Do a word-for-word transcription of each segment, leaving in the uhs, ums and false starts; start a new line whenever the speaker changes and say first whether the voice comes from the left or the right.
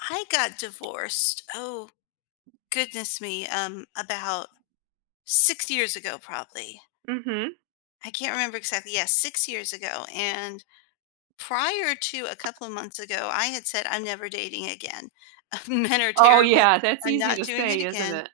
left: I got divorced. Oh, goodness me. Um, about six years ago, probably.
right: Mhm.
left: I can't remember exactly. Yes, six years ago. And prior to a couple of months ago, I had said, I'm never dating again. Men are
right: Oh,
left: terrible.
right: yeah, that's
left: I'm
right: easy
left: not
right: to
left: doing it
right: say, isn't
left: again.
right: it?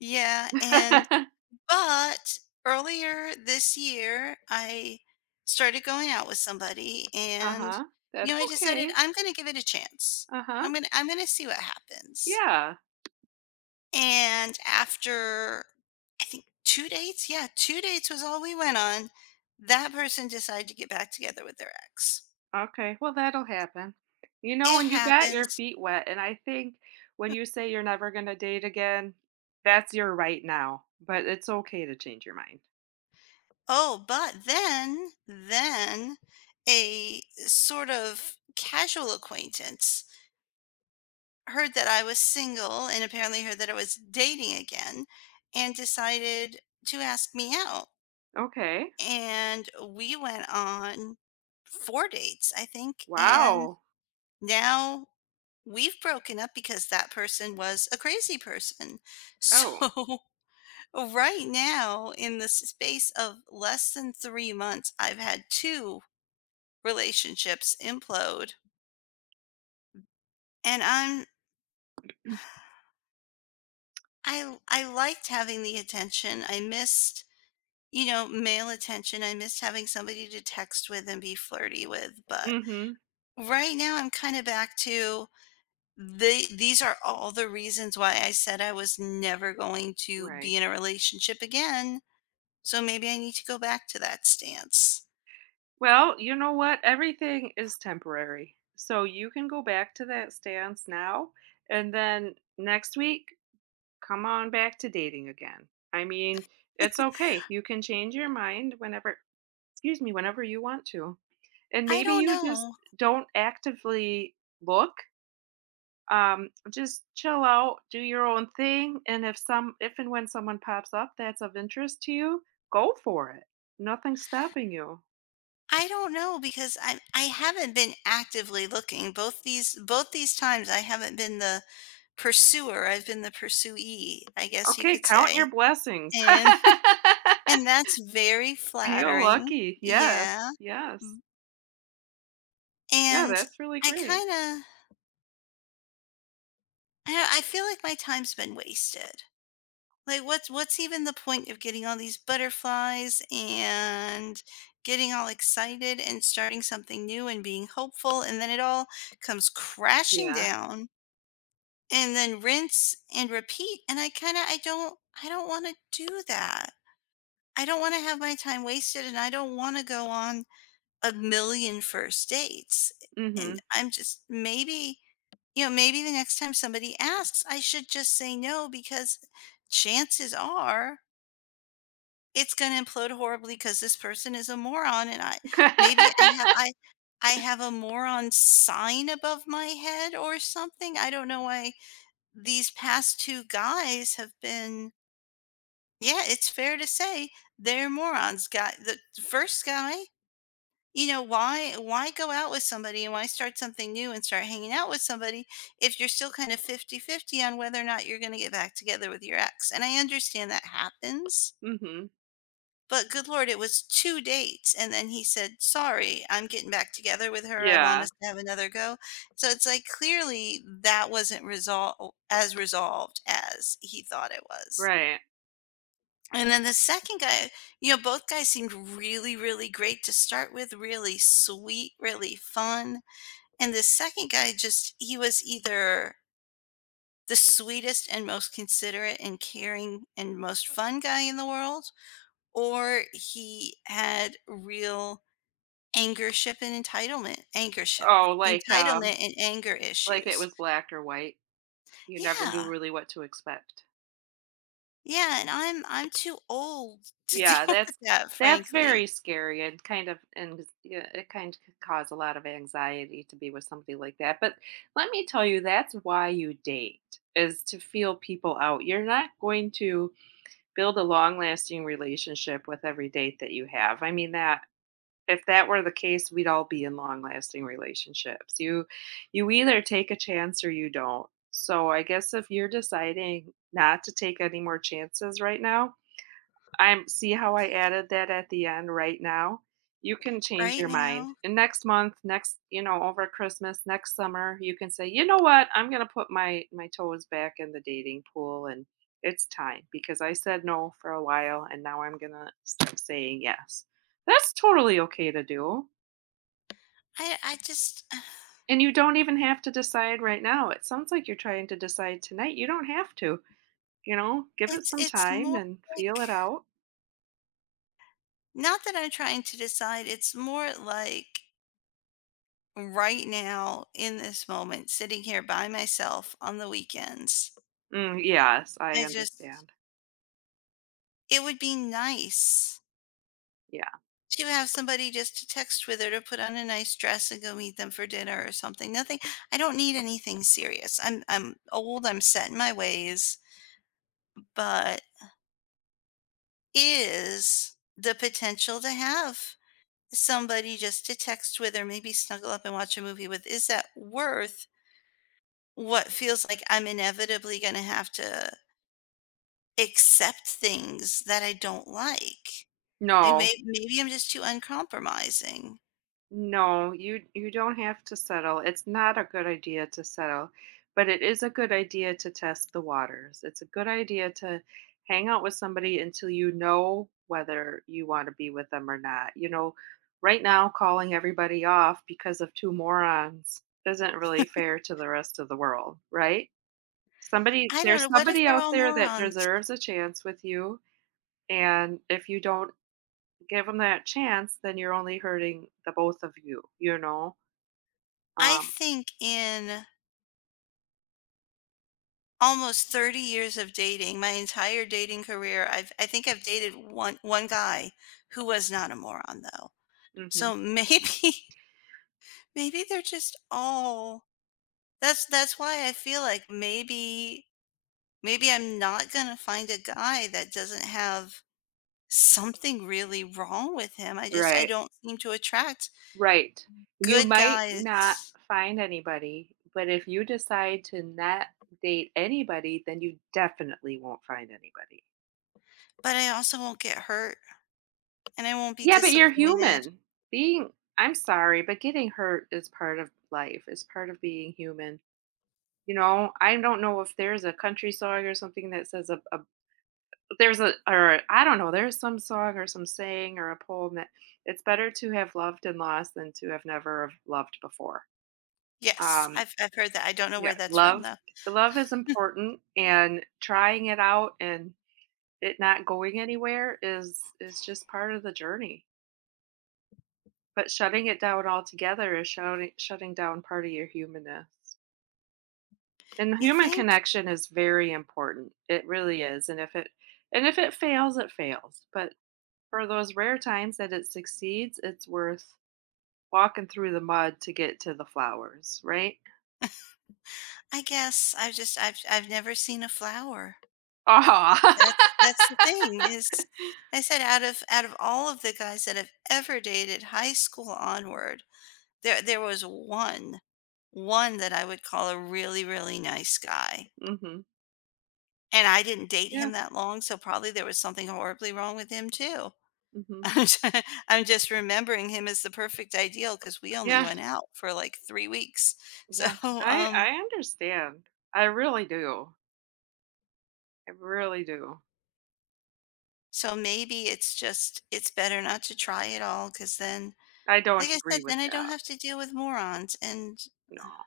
left: Yeah. And, but earlier this year, I started going out with somebody and,
right: Uh-huh. That's
left: you know, I decided
right: okay.
left: I'm going to give it a chance.
right: Uh-huh.
left: I'm going to, I'm going to see what happens.
right: Yeah.
left: And after I think two dates? Yeah, two dates was all we went on. That person decided to get back together with their ex.
right: Okay, well, that'll happen. You know,
left: It
right: when you got your
left: happens.
right: feet wet and I think when you say you're never gonna date again, that's your right now, but it's okay to change your mind.
left: Oh, but then then a sort of casual acquaintance heard that I was single and apparently heard that I was dating again and decided to ask me out.
right: Okay.
left: And we went on four dates, I think, and
right: Wow.
left: now we've broken up because that person was a crazy person.
right: Oh.
left: So, right now, in the space of less than three months, I've had two relationships implode, and I'm I I liked having the attention. I missed, you know, male attention. I missed having somebody to text with and be flirty with, but
right: Mhm.
left: right now I'm kinda back to the these are all the reasons why I said I was never going to be
right: Right.
left: in a relationship again. So maybe I need to go back to that stance.
right: Well, you know what? Everything is temporary. So you can go back to that stance now, and then next week come on back to dating again. I mean, it's okay. You can change your mind whenever, excuse me, whenever you want to. And
left: I
right: maybe
left: don't
right: you just
left: know.
right: don't actively look. Um, just chill out, do your own thing, and if some if and when someone pops up that's of interest to you, go for it. Nothing's stopping you.
left: I don't know because I I haven't been actively looking. Both these both these times I haven't been the pursuer. I've been the pursuee, I guess you
right: Okay,
left: could
right: count your
left: say.
right: blessings.
left: And and that's very
right: Feel
left: flattering.
right: lucky. Yes.
left: Yeah.
right: Yes. Yeah,
left: And
right: that's really
left: I
right: great.
left: kind of I I feel like my time's been wasted. Like, what's what's even the point of getting all these butterflies and getting all excited and starting something new and being hopeful, and then it all comes crashing
right: Yeah.
left: down and then rinse and repeat, and I kind of I don't I don't want to do that. I don't want to have my time wasted, and I don't want to go on a million first dates.
right: Mhm.
left: And I'm just maybe, you know, maybe the next time somebody asks, I should just say no, because chances are it's gonna implode horribly because this person is a moron. and I maybe I have I I have a moron sign above my head or something. I don't know why these past two guys have been, yeah, it's fair to say, they're morons. Guy the first guy, you know, why why go out with somebody and why start something new and start hanging out with somebody if you're still kind of fifty-fifty on whether or not you're gonna get back together with your ex? And I understand that happens.
right: Mhm.
left: But good lord, it was two dates, and then he said, "Sorry, I'm getting back together with her, I want
right: Yeah,
left: us to have another go." So it's like, clearly, that wasn't resol as resolved as he thought it was.
right: right.
left: And then the second guy you know, both guys seemed really, really great to start with, really sweet, really fun, and the second guy, just he was either the sweetest and most considerate and caring and most fun guy in the world, or he had real Angership and entitlement. Angership,
right: Oh, like,
left: entitlement,
right: um,
left: and anger
right: like it
left: issues.
right: was black or white. You never knew
left: Yeah.
right: really what to expect.
left: Yeah, and I'm I'm too old to deal
right: Yeah,
left: with
right: that's
left: that,
right: that's
left: frankly,
right: very scary and kind of and yeah, it kind of could cause a lot of anxiety to be with somebody like that. But let me tell you, that's why you date is to feel people out. You're not going to build a long-lasting relationship with every date that you have. I mean that if that were the case, we'd all be in long-lasting relationships. You you either take a chance or you don't. So I guess if you're deciding not to take any more chances right now, I'm see how I added that at the end right now? You can change
left: right
right: your mind.
left: now.
right: And next month, next, you know, over Christmas, next summer, you can say, "You know what? I'm gonna put my my toes back in the dating pool and it's time because I said no for a while and now I'm gonna start saying yes." That's totally okay to do.
left: I I just
right: And you don't even have to decide right now. It sounds like you're trying to decide tonight. You don't have to, you know, give it
left: it's
right: some
left: it's
right: time
left: more
right: and
left: like,
right: feel it out.
left: not that I'm trying to decide, it's more like right now in this moment, sitting here by myself on the weekends.
right: Mm, yes, I
left: I just
right: understand.
left: It would be nice
right: Yeah.
left: to have somebody just to text with, or to put on a nice dress and go meet them for dinner or something. Nothing. I don't need anything serious. I'm I'm old, I'm set in my ways, but is the potential to have somebody just to text with or maybe snuggle up and watch a movie with, is that worth what feels like I'm inevitably going to have to accept things that I don't like? Like,
right: No,
left: may- maybe I'm just too uncompromising.
right: no, you you don't have to settle. It's not a good idea to settle, but it is a good idea to test the waters. It's a good idea to hang out with somebody until you know whether you want to be with them or not. You know, right now calling everybody off because of two morons isn't really fair to the rest of the world, right? Somebody
left: I don't
right: There's
left: know. What if
right: somebody
left: they're
right: out
left: all
right: there that
left: morons?
right: deserves a chance with you, and if you don't give them that chance, then you're only hurting the both of you, you know?
left: I
right: Um,
left: think in almost thirty years of dating, my entire dating career, I've I think I've dated one one guy who was not a moron, though.
right: hmm.
left: So maybe maybe they're just all, that's that's why I feel like maybe maybe I'm not going to find a guy that doesn't have something really wrong with him. I just I
right: Right,
left: don't seem to attract
right: right. You
left: good
right: might not
left: guys,
right: find anybody, but if you decide to not date anybody, then you definitely won't find anybody.
left: but I also won't get hurt and I won't be
right: Yeah, but you're
left: disappointed.
right: human. Being, I'm sorry, but getting hurt is part of life, is part of being human. You know, I don't know if there's a country song or something that says a, a there's a, or I don't know, there's some song or some saying or a poem that it's better to have loved and lost than to have never have loved before.
left: Yes,
right: Um,
left: I've I've heard that. I don't know
right: yeah,
left: where that's from,
right: love
left: though.
right: love is important and trying it out and it not going anywhere is is just part of the journey. But shutting it down altogether is shutting shutting down part of your humanness. And
left: You
right: human
left: think?
right: connection is very important. It really is. And if it and if it fails, it fails. But for those rare times that it succeeds, it's worth walking through the mud to get to the flowers, right?
left: I guess I've just I've I've never seen a flower.
right: Aw.
left: That's that's the thing is, I said, out of out of all of the guys that I've ever dated, high school onward, there there was one, one that I would call a really, really nice guy.
right: Mhm.
left: And I didn't date
right: Yeah,
left: him that long, so probably there was something horribly wrong with him too.
right: mhm.
left: I'm ju I'm just remembering him as the perfect ideal because we only
right: Yeah,
left: went out for, like, three weeks. So,
right: yeah. I I
left: um
right: understand. I really do. I really do.
left: so maybe it's just it's better not to try it all, because then,
right: I
left: like
right: don't
left: I
right: agree
left: said,
right: with
left: then I don't
right: that.
left: have to deal with morons. And
right: No.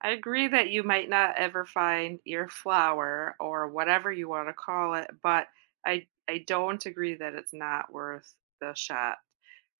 right: I agree that you might not ever find your flower or whatever you want to call it, but I I don't agree that it's not worth the shot.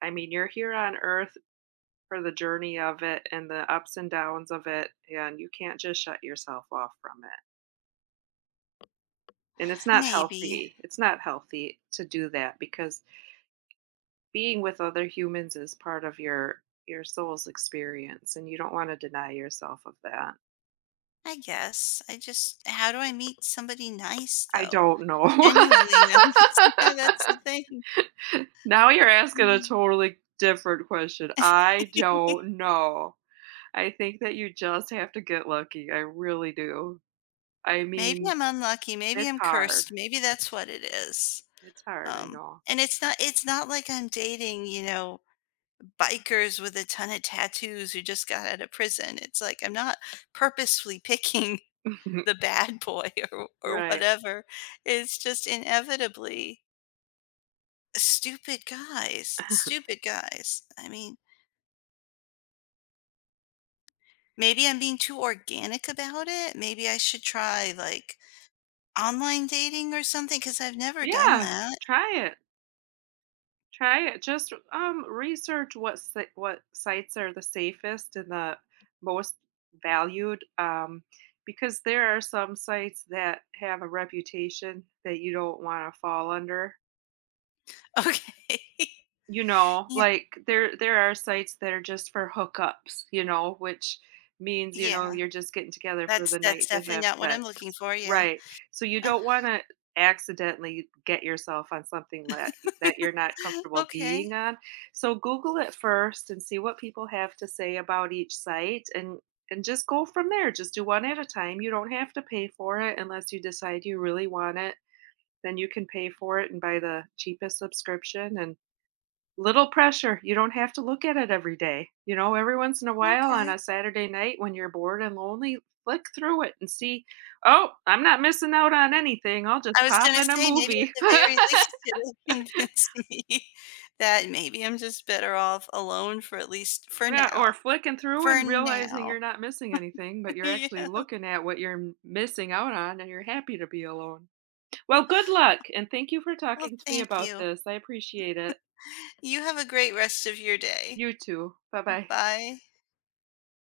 right: I mean, you're here on earth for the journey of it and the ups and downs of it, and you can't just shut yourself off from it. And it's not
left: maybe.
right: healthy. It's not healthy to do that because being with other humans is part of your your soul's experience and you don't want to deny yourself of that.
left: I guess. I just How do I meet somebody nice,
right: I
left: though?
right: don't know.
left: Genuinely nice. Yeah, that's the thing.
right: Now you're asking a totally different question. I don't know. I think that you just have to get lucky. I really do. I
left: Maybe
right: mean,
left: I'm unlucky, maybe
right: it's
left: I'm
right: hard.
left: cursed, maybe that's what it is.
right: It's hard, I
left: Um,
right: know.
left: and it's not it's not like I'm dating, you know, bikers with a ton of tattoos who just got out of prison. It's like, I'm not purposefully picking the bad boy or or
right: Right.
left: whatever. It's just inevitably stupid guys, stupid guys. I mean, maybe I'm being too organic about it. Maybe I should try, like, online dating or something, because 'cause I've never done
right: Yeah,
left: that.
right: try it. Try it. Just, um, research what si what sites are the safest and the most valued, um, because there are some sites that have a reputation that you don't wanna fall under.
left: Okay.
right: You know, like, there there are sites that are just for hookups, you know, which means, you know,
left: Yeah,
right: you're just getting together for
left: that's
right: the
left: that's
right: night to
left: definitely
right: have
left: not what I'm
right: sex.
left: looking for, yeah.
right: Right. So you
left: Uh,
right: don't wanna accidentally get yourself on something that that you're not comfortable
left: Okay,
right: being on. So Google it first and see what people have to say about each site and and just go from there. Just do one at a time. You don't have to pay for it unless you decide you really want it. Then you can pay for it and buy the cheapest subscription and little pressure, you don't have to look at it every day, you know, every once in a while on
left: okay.
right: a Saturday night when you're bored and lonely, flick through it and see, "Oh, I'm not missing out on anything, I'll just
left: I was
right: pop
left: gonna
right: in a
left: say, maybe
right: movie."
left: at the very least it'll convince me that maybe I'm just better off alone, for at least for
right: Yeah, or
left: now.
right: flicking through
left: For
right: and realizing
left: now.
right: you're not missing anything, but you're actually
left: Yeah.
right: looking at what you're m missing out on, and you're happy to be alone. Well, good luck, and thank you for
left: Well,
right: talking to me
left: thank
right: about
left: you.
right: this, I appreciate it.
left: You have a great rest of your day.
right: You too. Bye-bye.
left: Bye.